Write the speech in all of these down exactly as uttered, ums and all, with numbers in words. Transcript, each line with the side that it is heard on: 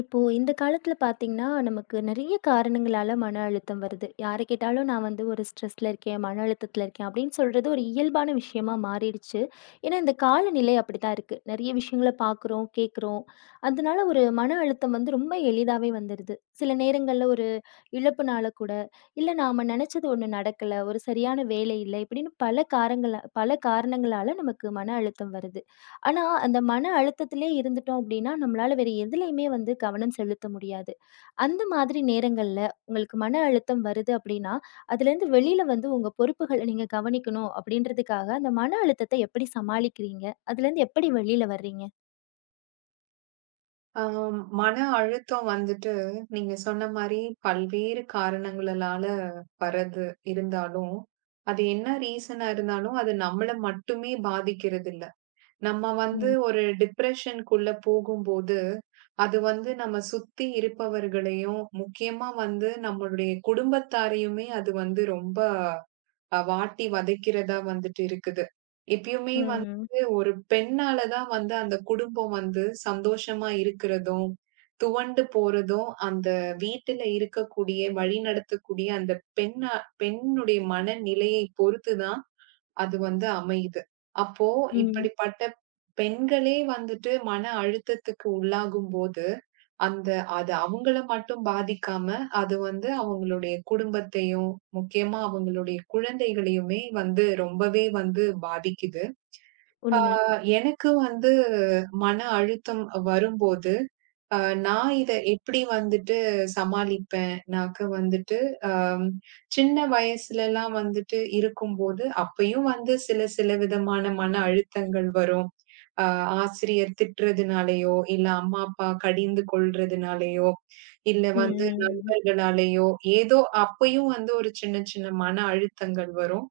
left: இப்போ இந்த காலத்துல பார்த்தீங்கன்னா, நமக்கு நெறைய காரணங்களால மன அழுத்தம் வருது. யார கேட்டாலும் நான் வந்து ஒரு ஸ்ட்ரெஸ்ல இருக்கேன், மன அழுத்தத்துல இருக்கேன் அப்படின்னு சொல்றது ஒரு இயல்பான விஷயமா மாறிடுச்சு. ஏன்னா, இந்த காலநிலை அப்படித்தான் இருக்கு. நெறைய விஷயங்கள பார்க்குறோம், கேட்குறோம். அதனால ஒரு மன அழுத்தம் வந்து ரொம்ப எளிதாவே வந்துருது. சில நேரங்கள்ல ஒரு இழப்புனால கூட, இல்ல நாம நெனச்சது ஒண்ணு நடக்கல, ஒரு சரியான வேலை இல்ல, இப்படின்னு பல காரங்கள பல காரணங்களால நமக்கு மன அழுத்தம் வருது. ஆனா, அந்த மன அழுத்தத்திலே இருந்துட்டோம் அப்படின்னா, நம்மளால வேற எதுலயுமே வந்து கவனம் செலுத்த முடியாது. அந்த மாதிரி நேரங்கள்ல உங்களுக்கு மன அழுத்தம் வருது அப்படின்னா, அதுலேருந்து வெளியில வந்து உங்க பொறுப்புகள நீங்க கவனிக்கணும் அப்படின்றதுக்காக, அந்த மன அழுத்தத்த எப்படி சமாளிக்கிறீங்க? அதுலேருந்து எப்படி வெளியில வர்றீங்க?
right: ஆம், மன அழுத்தம் வந்துட்டு நீங்க சொன்ன மாரி பல்வேறு காரணங்களால வர்றது இருந்தாலும், அது என்ன ரீசனா இருந்தாலும் அது நம்மள மட்டுமே பாதிக்கிறது இல்ல. நம்ம வந்து
left: ம்.
right: ஒரு டிப்ரஷனுக்குள்ள போகும்போது, அது வந்து நம்ம சுத்தி இருப்பவர்களையும், முக்கியமா வந்து நம்மளுடைய குடும்பத்தாரையுமே அது வந்து ரொம்ப அ வாட்டி வதைக்கிறதா வந்துட்டு இருக்குது. எப்பயுமே
left: ம்.
right: வந்து ஒரு பெண்ணால தான் வந்து அந்த குடும்பம் வந்து சந்தோஷமா இருக்கிறதும், துவண்டு போறதும், அந்த வீட்டில இருக்கக்கூடிய, வழிநடத்தக்கூடிய அந்த பெண்ணா பெண்ணுடைய மனநிலையை பொறுத்து தான் அது வந்து அமையுது. அப்போ
left: ம்.
right: இப்படிப்பட்ட பெண்களே வந்துட்டு மன அழுத்தத்துக்கு உள்ளாகும்போது, அந்த அது அவங்கள மட்டும் பாதிக்காம, அது வந்து அவங்களுடைய குடும்பத்தையும், முக்கியமா அவங்களுடைய குழந்தைகளையுமே வந்து ரொம்பவே வந்து பாதிக்குது. ஆ
left: உண்மை.
right: எனக்கு வந்து மன அழுத்தம் வரும்போது, அ நான் இத எப்படி வந்துட்டு சமாளிப்பேன்? நாக்கு வந்துட்டு ஹம், சின்ன வயசுலலாம் வந்துட்டு இருக்கும்போது, அப்பயும் வந்து சில சில விதமான மன அழுத்தங்கள் வரும். அ ஆசிரியர் திட்டுறதுனாலயோ, இல்ல அம்மா, அப்பா கடிந்து கொள்றதுனாலயோ, இல்ல வந்து
left: ம்.
right: நண்பர்களாலயோ, ஏதோ அப்பயும் வந்து ஒரு சின்ன சின்ன மன அழுத்தங்கள் வரும்.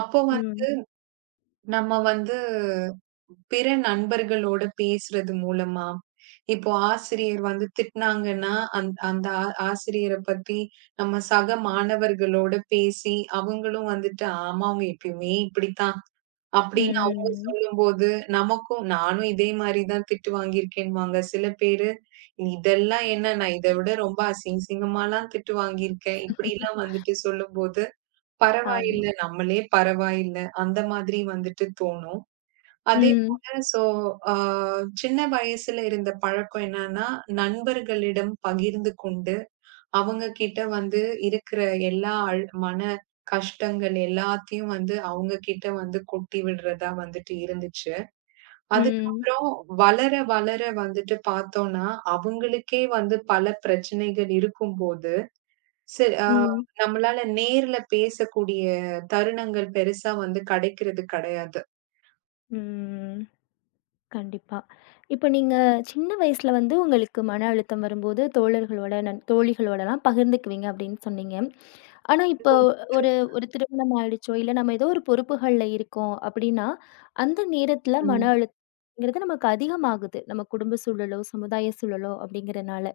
right: அப்போ
left: ம்.
right: வந்து நம்ம வந்து பிற நண்பர்களோட பேசுறது மூலமா? இப்போ ஆசிரியர் வந்து திட்னாங்கன்னா, அந் அந்த ஆ ஆசிரியர பத்தி நம்ம சக மாணவர்களோட பேசி, அவங்களும் வந்துட்டு, "ஆமா, அவங்க எப்பயுமே இப்படித்தான்" அப்படின்னு அவங்க
left: ம்.
right: சொல்லும்போது, நமக்கும் நானும் இதே மாரி தான் திட்டு வாங்கியிருக்கேன்னுவாங்க. சில பேரு, "இதெல்லாம் என்ன? நான் இத விட ரொம்ப அசிங்க அசிங்கமாலாம் திட்டு வாங்கியிருக்கேன்."
left: ம்.
right: இப்படிலாம் வந்துட்டு சொல்லும்போது,
left: ஆமா.
right: "பரவாயில்ல, நம்மளே பரவாயில்ல." அந்த மாதிரி வந்துட்டு தோணும். அதே
left: ம்.
right: போல சோ, அ சின்ன வயசுல இருந்த பழக்கம் என்னன்னா, நண்பர்களிடம் பகிர்ந்து கொண்டு, அவங்க கிட்ட வந்து இருக்கிற எல்லா அழ் மன கஷ்டங்கள் எல்லாத்தையும் வந்து அவங்க கிட்ட வந்து கொட்டி விடுறதா வந்துட்டு இருந்துச்சு.
left: ம்.
right: அதுக்கப்புறம் வளர, வளர வந்துட்டு பார்த்தோம்னா, அவங்களுக்கே வந்து பல பிரச்சனைகள் இருக்கும்போது, சி அ
left: ம்.
right: நம்மளால நேர்ல பேசக்கூடிய தருணங்கள் பெருசா வந்து கிடைக்கிறது கிடையாது.
left: ம். கண்டிப்பா. இப்ப நீங்க சின்ன வயசுல வந்து உங்களுக்கு மன அழுத்தம் வரும்போது தோழர்களோட, நண் தோழிகளோடலாம் பகிர்ந்துக்குவீங்க அப்படின்னு சொன்னீங்க. ஆனா இப்போ
right: இருக்கும்போது
left: ஒரு ஒரு திருமணம் ஆயிடுச்சோ, இல்ல நம்ம ஏதோ ஒரு பொறுப்புகள்ல இருக்கோம் அப்படின்னா, அந்த நேரத்துல மன
right: ம்.
left: அழுத்தம்ங்கிறது நமக்கு அதிகமாகுது. நம்ம குடும்ப சூழலோ, சமுதாய சூழலோ அப்படிங்கிறனால.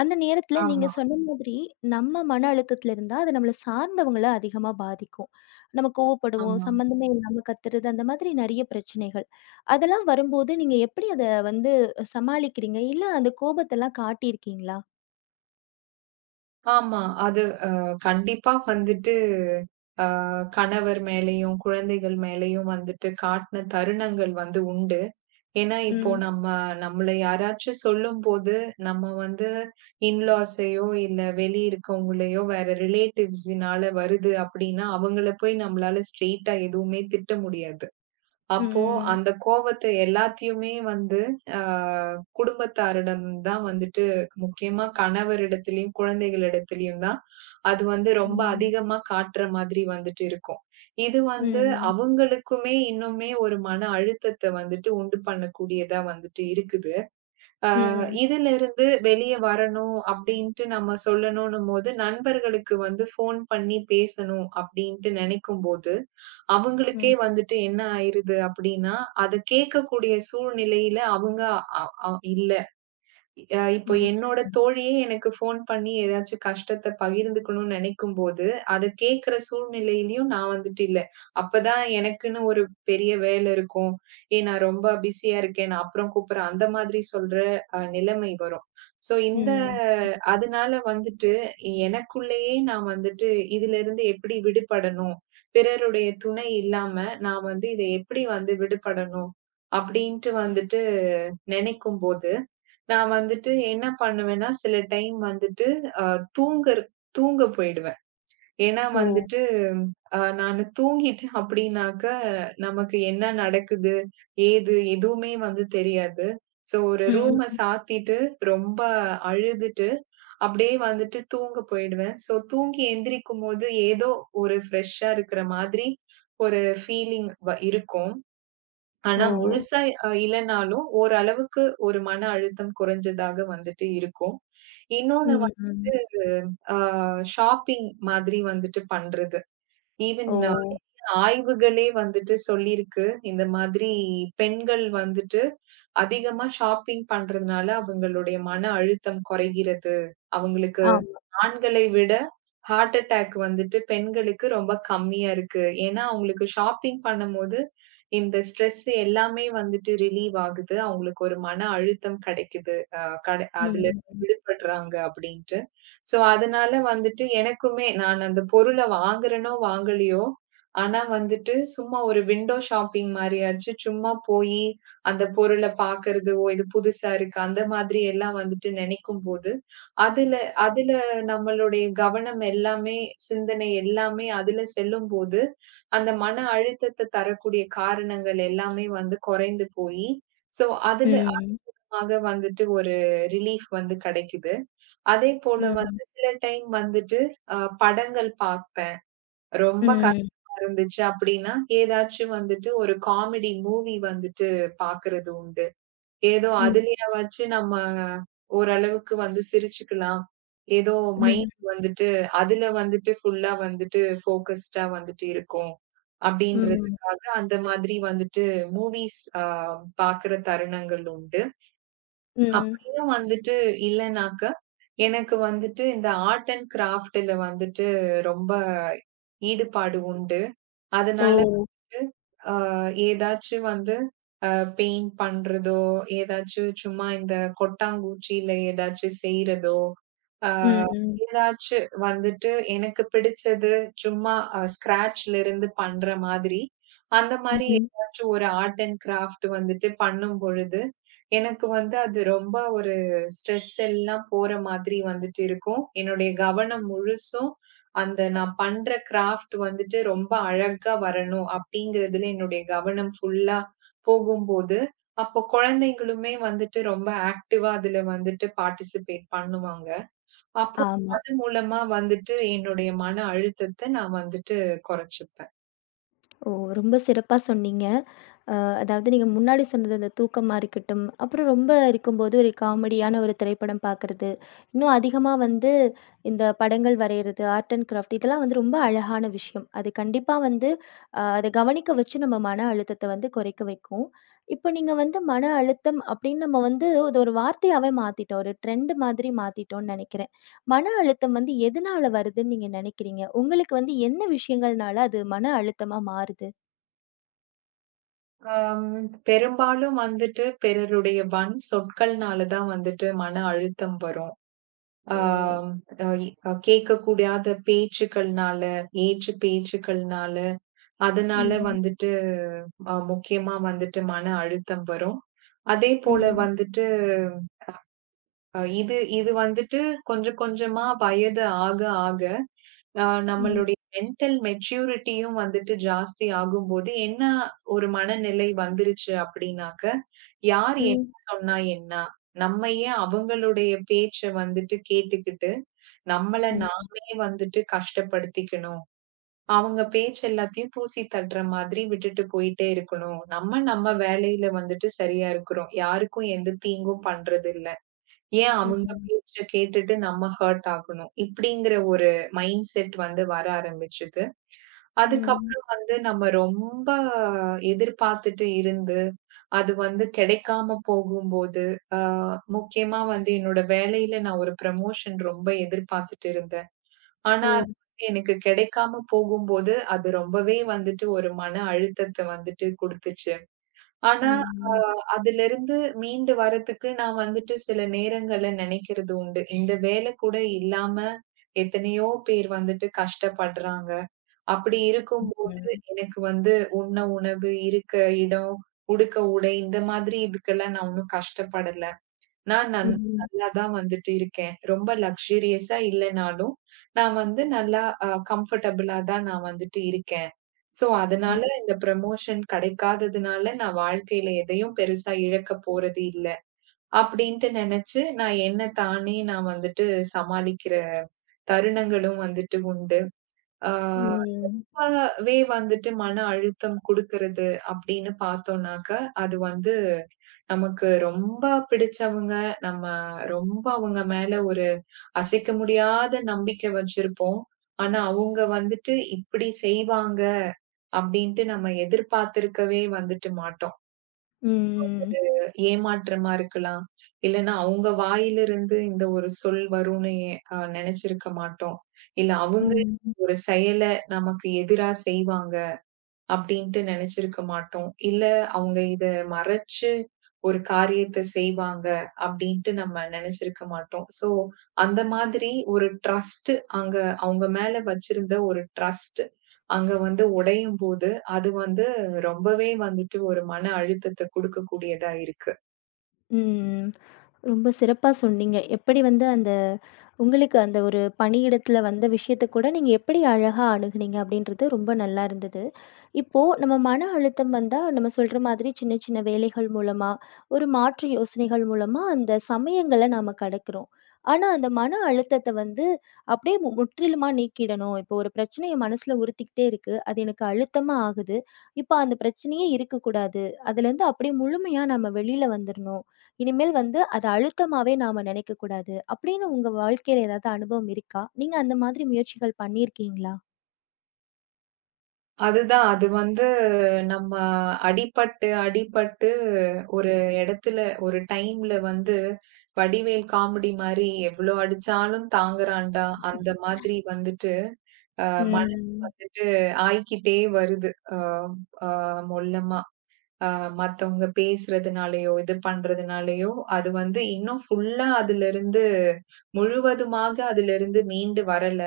left: அந்த நேரத்துல நீங்க
right: ஆமா,
left: சொன்ன மாதிரி, நம்ம மன அழுத்தத்துல இருந்தா, அது நம்மள சார்ந்தவங்கள அதிகமா பாதிக்கும். நம்ம கோவப்படுவோம்,
right: ஆமா.
left: சம்மந்தமே இல்லாம கத்துறது, அந்த மாதிரி நெறைய பிரச்சனைகள். அதெல்லாம் வரும்போது நீங்க எப்படி அத வந்து சமாளிக்கிறீங்க? இல்ல அந்த கோபத்தெல்லாம் காட்டியிருக்கீங்களா?
right: ஆமா. அது அ கண்டிப்பா வந்துட்டு அ கணவர் மேலயும், குழந்தைகள் மேலயும் வந்துட்டு காட்டுன தருணங்கள் வந்து உண்டு. ஏன்னா, இப்போ
left: ம்.
right: நம்ம நம்மள யாராச்சும் சொல்லும்போது, நம்ம வந்து இன்லாஸையோ, இல்ல வெளி இருக்கவங்களையோ, வேற ரிலேட்டிவ்ஸ்னால வருது அப்டின்னா, அவங்கள போய் நம்மளால ஸ்ட்ரெய்ட்டா எதுவுமே திட்ட முடியாது. அப்போ
left: ம்.
right: அந்த கோவத்த எல்லாத்தையுமே வந்து அ குடும்பத்தாரிடம் தான் வந்துட்டு முக்கியமா கணவரிடத்திலயும், குழந்தைகளிடத்திலயும் தான் அது வந்து ரொம்ப
left: ம்.
right: அதிகமா காட்டுற மாதிரி வந்துட்டு இருக்கும். இது வந்து
left: ம்.
right: அவங்களுக்குமே இன்னுமே ஒரு மன அழுத்தத்த வந்துட்டு உண்டு பண்ணக்கூடியதா வந்துட்டு இருக்குது. அ
left: ம்.
right: இதிலிருந்து வெளிய வரணும் அப்டின்ட்டு நம்ம சொல்லணும்னும் போது, நண்பர்களுக்கு வந்து ஃபோன் பண்ணி பேசணும் அப்டின்ட்டு நெனைக்கும்போது அவங்களுக்கே
left: ம்.
right: வந்துட்டு என்ன ஆயிருது அப்டின்னா, அத கேட்கக்கூடிய சூழ்நிலையில அவங்க அ அ இல்ல. அ இப்போ
left: ம்.
right: என்னோட தோழியே எனக்கு ஃபோன் பண்ணி ஏதாச்சும் கஷ்டத்த பகிர்ந்துக்கணும்னு நெனைக்கும்போது, அத கேட்கிற சூழ்நிலையிலயும் நான் வந்துட்டு இல்ல. அப்பதான் எனக்குன்னு ஒரு பெரிய வேலை இருக்கும். "ஏய் நான் ரொம்ப பிஸியா இருக்கேன். நான் அப்புறம் கூப்பிடுறேன்." அந்த மாதிரி சொல்ற அ நிலைமை வரும். ஸோ இந்த
left: ம்.
right: அதனால வந்துட்டு எனக்குள்ளேயே நான் வந்துட்டு இதிலிருந்து எப்படி விடுபடணும்? பிறருடைய துணை இல்லாம நான் வந்து இத எப்படி வந்து விடுபடணும்? அப்படின்ட்டு வந்துட்டு நெனைக்கும்போது நான் வந்துட்டு என்ன பண்ணுவேன்னா, சில டைம் வந்துட்டு அ தூங்கற தூங்க போயிடுவேன். ஏன்னா
left: ஓ!
right: வந்துட்டு, அ நானு தூங்கிட்டேன் அப்படின்னாக்க, நமக்கு என்ன நடக்குது? ஏது? எதுவுமே வந்து தெரியாது. ஸோ ஒரு
left: ம்.
right: ரூம
left: ம்.
right: சாத்திட்டு, ரொம்ப அழுதுட்டு, அப்படியே வந்துட்டு தூங்க போயிடுவேன். ஸோ தூங்கி எந்திரிக்கும்போது, ஏதோ ஒரு ஃப்ரெஷ்ஷா இருக்கிற மாதிரி ஒரு ஃபீலிங் வ இருக்கும்.
left: ஓ!
right: ஆனா முழுசா அ இல்லனாலும், ஓரளவுக்கு ஒரு மன அழுத்தம் குறைஞ்சதாக வந்துட்டு இருக்கும். இன்னொன்னு வ
left: ம். ம்.
right: அ ஷாப்பிங் மாதிரி வந்துட்டு பண்றது. ஈவன்
left: ஓ!
right: ஆய்வுகளே வந்துட்டு சொல்லியிருக்கு. இந்த மாதிரி பெண்கள் வந்துட்டு அதிகமா ஷாப்பிங் பண்றதுனால அவங்களுடைய மன அழுத்தம் குறைகிறது. அவங்களுக்கு
left: ஆமா.
right: ஆண்களை விட ஹார்ட் அட்டாக் வந்துட்டு பெண்களுக்கு ரொம்ப கம்மியா இருக்கு. ஏன்னா, அவங்களுக்கு ஷாப்பிங் பண்ணும்போது இந்த ஸ்ட்ரெஸ் எல்லாமே வந்துட்டு ரிலீவ் ஆகுது. அவங்களுக்கு ஒரு மன அழுத்தம் கிடைக்குது. அ கட
left: ம்.
right: அதுலருந்து
left: ம்.
right: விடுபடுறாங்க அப்படின்ட்டு. ஸோ, அதனால வந்துட்டு எனக்குமே நான் அந்த பொருள வாங்குறேனோ, வாங்கலையோ, ஆனா வந்துட்டு சும்மா ஒரு விண்டோ ஷாப்பிங் மாரியாச்சு சும்மா போயி அந்த பொருள பார்க்கறது, "ஓ! இது புதுசா இருக்கு." அந்த மாதிரி எல்லாம் வந்துட்டு நினைக்கும்போது, அதுல அதுல நம்மளுடைய கவனம் எல்லாமே, சிந்தனை எல்லாமே அதுல செல்லும்போது, அந்த மன அழுத்தத்த தரக்கூடிய காரணங்கள் எல்லாமே வந்து குறைந்து போயி, ஸோ அதுல
left: ம்.
right: ஆக வந்துட்டு ஒரு ரிலீஃப் வந்து கிடைக்குது. அதேபோல வந்து சில டைம் வந்துட்டு அ படங்கள் பார்ப்பேன். ரொம்ப
left: ம்.
right: கஷ்டமா இருந்துச்சு அப்படின்னா, ஏதாச்சும் வந்துட்டு ஒரு காமெடி மூவி வந்துட்டு பார்க்கறது உண்டு. ஏதோ
left: ம்.
right: அதுலயாவாச்சு நம்ம ஓரளவுக்கு வந்து சிரிச்சுக்கலாம். ஏதோ
left: ம்.
right: மைண்ட் வந்துட்டு அதுல வந்துட்டு ஃபுல்லா வந்துட்டு ஃபோகஸ்டா வந்துட்டு இருக்கும்.
left: ம்.
right: அப்படின்றதுக்காக அந்த மாதிரி வந்துட்டு மூவிஸ் அ பாக்குற தருணங்கள் உண்டு.
left: ம்.
right: அப்படியும் வந்துட்டு இல்லனாக்க, எனக்கு வந்துட்டு இந்த ஆர்ட் அண்ட் கிராஃப்ட் ல வந்துட்டு ரொம்ப ஈடுபாடு உண்டு.
left: ஓ!
right: அதனால வந்து, அ ஏதாச்சும் வந்து அ பெயிண்ட் பண்றதோ, ஏதாச்சும் சும்மா இந்த கொட்டாங்குச்சியில ஏதாச்சும் செய்றதோ, அ
left: ம், ம்.
right: ஏதாச்சு வந்துட்டு எனக்கு பிடிச்சது சும்மா அ ஸ்க்ராட்ச்ல இருந்து பண்ற மாதிரி, அந்த மாரி
left: ம்.
right: ஏதாச்சும் ஒரு ஆர்ட் அண்ட் கிராஃப்ட் வந்துட்டு பண்ணும் பொழுது, எனக்கு வந்து அது ரொம்ப ஒரு ஸ்ட்ரெஸ் எல்லாம் போற மாதிரி வந்துட்டு இருக்கும். என்னுடைய கவனம் முழுசும் அந்த நான் பண்ற கிராஃப்ட் வந்துட்டு ரொம்ப அழகா வரணும் அப்படிங்கிறதுல என்னுடைய கவனம் ஃபுல்லா போகும்போது, அப்போ குழந்தைங்களுமே வந்துட்டு ரொம்ப ஆக்டிவா அதுல வந்துட்டு பார்ட்டிசிபேட் பண்ணுவாங்க. அப்போ
left: ஆமா.
right: அது மூலமா வந்துட்டு என்னுடைய மன அழுத்தத்த நான் வந்துட்டு குறைச்சுப்பேன்.
left: ஓ! ரொம்ப சிறப்பா சொன்னீங்க. அ அதாவது நீங்க முன்னாடி சொன்னது அந்த தூக்கமா இருக்கட்டும், அப்புறம் ரொம்ப இருக்கும்போது ஒரு காமெடியான ஒரு திரைப்படம் பார்க்கறது, இன்னும் அதிகமா வந்து இந்த படங்கள் வரையறது, ஆர்ட் அண்ட் கிராஃப்ட் இதெல்லாம் வந்து ரொம்ப அழகான விஷயம். அது கண்டிப்பா வந்து அ அத கவனிக்க வச்சு நம்ம மன அழுத்தத்த வந்து குறைக்க வைக்கும். இப்ப நீங்க வந்து மன அழுத்தம் அப்படின்னு நம்ம வந்து இது ஒரு வார்த்தையாவே மாத்திட்டோம். ஒரு ட்ரெண்ட் மாதிரி மாத்திட்டோம்ன்னு நெனைக்கிறேன். மன அழுத்தம் வந்து எதனால வருதுன்னு நீங்க நெனைக்கிறீங்க? உங்களுக்கு வந்து என்ன விஷயங்கள்னால அது மன அழுத்தமா மாறுது?
right: அம் பெரும்பாலும் வந்துட்டு பிறருடைய வன் சொற்கள்னால தான் வந்துட்டு மன அழுத்தம் வரும்.
left: ஓ!
right: ஆம் அ இ அஹ் கேட்கக்கூடாத பேச்சுக்கள்னால, ஏச்சு பேச்சுக்கள்னால, அதனால
left: ம்.
right: வந்துட்டு அ முக்கியமா வந்துட்டு மன அழுத்தம் வரும். அதே போல
left: Ừm,
right: வந்துட்டு அ இது இது வந்துட்டு கொஞ்சம் கொஞ்சமா வயது ஆக ஆக, அ
left: ừm,
right: நம்மளுடைய மென்டல் மெச்சூரிட்டியும் வந்துட்டு ஜாஸ்தி ஆகும்போது, என்ன ஒரு மனநிலை வந்துருச்சு அப்படின்னாக்க, யார் என்ன
left: ừm,
right: சொன்னா என்ன? நம்ம ஏன் அவங்களுடைய பேச்ச வந்துட்டு கேட்டுக்கிட்டு, நம்மள
left: ừm,
right: நாமே வந்துட்டு கஷ்டப்படுத்திக்கணும்? அவங்க பேச்சு எல்லாத்தையும் தூசி தட்டுற மாதிரி விட்டுட்டு போயிட்டே இருக்கணும். நம்ம நம்ம வேலையில வந்துட்டு சரியா இருக்கிறோம். யாருக்கும் எந்த தீங்கும் பண்றது இல்ல. ஏன்
left: ừm,
right: அவங்க
left: ừm, ừ, ừm,
right: பேச்ச கேட்டுட்டு நம்ம ஹர்ட் ஆகணும்? இப்படிங்கிற ஒரு மைண்ட் செட் வந்து வர ஆரம்பிச்சது.
left: ம்,
right: அதுக்கப்புறம் வந்து நம்ம ரொம்ப எதிர்பார்த்துட்டு இருந்து, அது வந்து கிடைக்காம போகும்போது, அ முக்கியமா வந்து என்னோட வேலையில நான் ஒரு ப்ரமோஷன் ரொம்ப எதிர்பார்த்துட்டு இருந்தேன். ஆனா, அது வந்து எனக்கு கிடைக்காம போகும்போது, அது ரொம்பவே வந்துட்டு ஒரு மன அழுத்தத்த வந்துட்டு குடுத்துச்சு. ஆனா,
left: ம்,
right: அதிலிருந்து மீண்டு வரதுக்கு நான் வந்துட்டு சில நேரங்கள்ல நினைக்கிறது உண்டு. இந்த வேலை கூட இல்லாம எத்தனையோ பேர் வந்துட்டு கஷ்டப்படுறாங்க. அப்படி இருக்கும்போது எனக்கு வந்து உண்ண உணவு, இருக்க இடம், உடுக்க உடை இந்த மாதிரி இதுக்கெல்லாம் நான் ஒண்ணும் கஷ்டப்படல. நான் நன்
left: ம்,
right: நல்லா தான் வந்துட்டு இருக்கேன். ரொம்ப லக்ஸூரியஸா இல்லனாலும், நான் வந்து நல்லா அ கம்ஃபர்டபுளா தான் நான் வந்துட்டு இருக்கேன். ஸோ, அதனால இந்த ப்ரமோஷன் கிடைக்காததுனால நான் வாழ்க்கையில எதையும் பெருசா இழக்க போறது இல்ல. அப்படின்ட்டு நெனச்சு, நான் என்ன தானே நான் வந்துட்டு சமாளிக்கிற தருணங்களும் வந்துட்டு உண்டு. ஆ
left: ம்,
right: ரொம்பவே வந்துட்டு மன அழுத்தம் குடுக்கறது அப்படின்னு பார்த்தோம்னாக்க, அது வந்து நமக்கு ரொம்ப பிடிச்சவங்க, நம்ம ரொம்ப அவங்க மேல ஒரு அசைக்க முடியாத நம்பிக்கை வச்சிருப்போம். ஆனா, அவங்க வந்துட்டு இப்படி செய்வாங்க அப்படின்ட்டு நம்ம எதிர்பார்த்திருக்கவே வந்துட்டு மாட்டோம். ஏமாற்றமா இருக்கலாம். இல்லன்னா அவங்க வாயிலிருந்து இந்த ஒரு சொல் வரும்னு அ நெனைச்சிருக்க மாட்டோம். இல்ல அவங்க
left: ம், ம்.
right: ஒரு செயல நமக்கு எதிரா செய்வாங்க. அப்படின்ட்டு நெனச்சிருக்க மாட்டோம். இல்ல அவங்க இத மறைச்சு ஒரு காரியத்த செய்வாங்க அப்படின்ட்டு நம்ம நெனச்சிருக்க மாட்டோம். ஸோ, அந்த மாதிரி ஒரு ட்ரஸ்ட் அங்க அவங்க மேல வச்சிருந்த ஒரு ட்ரஸ்ட் அங்க வந்து உடையும்போது, அது வந்து ரொம்பவே வந்துட்டு ஒரு மன அழுத்தத்த குடுக்கக்கூடியதா இருக்கு.
left: ம். ரொம்ப சிறப்பா சொன்னீங்க. எப்படி வந்து அந்த உங்களுக்கு அந்த ஒரு பணியிடத்தில வந்த விஷயத்த கூட நீங்க எப்படி அழகா அணுகுனீங்க அப்படின்றது ரொம்ப நல்லா இருந்தது. இப்போ நம்ம மன அழுத்தம் வந்தா, நம்ம சொல்ற மாதிரி சின்ன சின்ன வேலைகள் மூலமா, ஒரு மாற்று யோசனைகள் மூலமா அந்த சமயங்கள நாம கடக்கிறோம். ஆனா, அந்த மன அழுத்தத்த வந்து அப்படியே மு முற்றிலுமா நீக்கிடணும். இப்போ ஒரு பிரச்சனைய மனசுல உறுத்திக்கிட்டே இருக்கு. அது எனக்கு அழுத்தமா ஆகுது. இப்போ அந்த பிரச்சனையே இருக்கக்கூடாது. அதுலேருந்து அப்படியே முழுமையா நம்ம வெளியில வந்துரணும். இனிமேல் வந்து அது அழுத்தமாவே நாம நினைக்கக்கூடாது. அப்படின்னு உங்க வாழ்க்கையில ஏதாவது அனுபவம் இருக்கா? நீங்க அந்த மாதிரி முயற்சிகள் பண்ணியிருக்கீங்களா?
right: அதுதான். அது வந்து நம்ம அடிபட்டு, அடிபட்டு ஒரு இடத்துல ஒரு டைம்ல வந்து வடிவேல் காமெடி மாரி எவ்ளோ அடிச்சாலும் தாங்குறான்டா! அந்த மாதிரி வந்துட்டு அ மனம்
left: ம்.
right: வந்துட்டு ஆயிக்கிட்டே வருது. அ அ மொல்லமா. அ மத்தவங்க பேசுறதுனாலயோ, இது பண்றதுனாலயோ, அது வந்து இன்னும் ஃபுல்லா அதிலிருந்து முழுவதுமாக அதிலிருந்து மீண்டு வரல.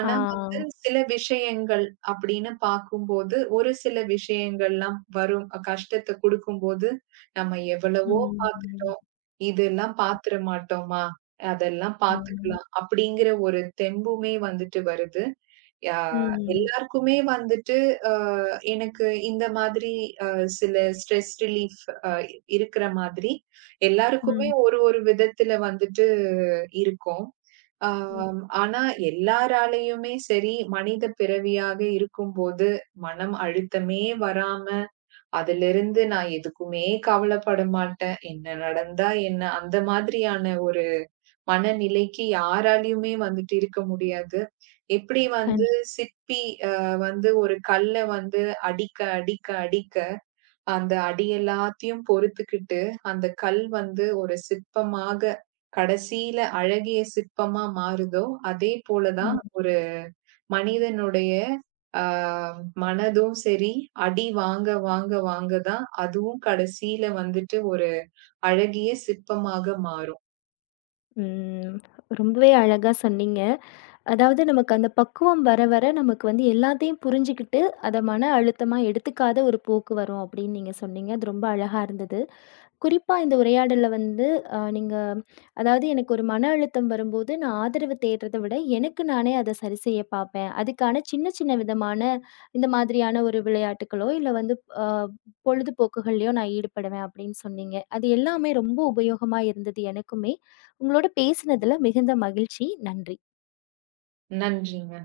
left: ஆ.
right: வந்து சில விஷயங்கள் அப்படின்னு பார்க்கும்போது, ஒரு சில விஷயங்கள்லாம் வரும். கஷ்டத்த குடுக்கும்போது, நம்ம எவ்வளவோ
left: ம்,
right: பார்த்து
left: ம்.
right: இதெல்லாம் பார்த்துற மாட்டோமா? அதெல்லாம்
left: ம்.
right: பார்த்துக்கலாம். அப்படிங்கிற ஒரு தெம்புமே வந்துட்டு வருது. அ
left: ம்.
right: எல்லாருக்குமே வந்துட்டு அ எனக்கு இந்த மாதிரி அ சில ஸ்ட்ரெஸ் ரிலீஃப் அ இருக்கிற மாதிரி, எல்லாருக்குமே
left: ம்.
right: ஒரு ஒரு விதத்துல வந்துட்டு இருக்கும். ஆம், ஆனா எல்லாராலயுமே சரி, மனித பிறவியாக இருக்கும்போது, மனம் அழுத்தமே வராம, அதிலிருந்து நான் எதுக்குமே கவலைப்பட மாட்டேன். என்ன நடந்தா என்ன? அந்த மாதிரியான ஒரு மனநிலைக்கு யாராலயுமே வந்துட்டு இருக்க முடியாது. எப்படி வந்து
left: கண்டிப்பா.
right: சிற்பி அ வந்து ஒரு கல்ல வந்து அடிக்க, அடிக்க, அடிக்க அந்த அடி எல்லாத்தையும் பொறுத்துக்கிட்டு, அந்த கல் வந்து ஒரு சிற்பமாக கடைசியில அழகிய சிற்பமா மாறுதோ, அதே போல
left: ம்.
right: தான் ஒரு மனிதனுடைய ஆ மனதும் சரி, அடி வாங்க வாங்க வாங்க தான் அதுவும் கடைசியில வந்துட்டு ஒரு அழகிய சிற்பமாக மாறும்.
left: ம். ரொம்பவே அழகா சொன்னீங்க. அதாவது நமக்கு அந்த பக்குவம் வர வர நமக்கு வந்து எல்லாத்தையும் புரிஞ்சுகிட்டு, அத மன அழுத்தமா எடுத்துக்காத ஒரு போக்கு வரும் அப்படின்னு நீங்க சொன்னீங்க. அது ரொம்ப அழகா இருந்தது. குறிப்பா இந்த உரையாடல்ல வந்து அ நீங்க அதாவது எனக்கு ஒரு மன அழுத்தம் வரும்போது நான் ஆதரவு தேடுறத விட எனக்கு நானே அத சரி செய்ய பார்ப்பேன். அதுக்கான சின்ன சின்ன விதமான இந்த மாதிரியான ஒரு விளையாட்டுக்களோ, இல்ல வந்து அ பொழுதுபோக்குகள்லயோ நான் ஈடுபடுவேன் அப்படின்னு சொன்னீங்க. அது எல்லாமே ரொம்ப உபயோகமா இருந்தது எனக்குமே. உங்களோட பேசினதுல மிகுந்த மகிழ்ச்சி. நன்றி.
right: நன்றிங்க.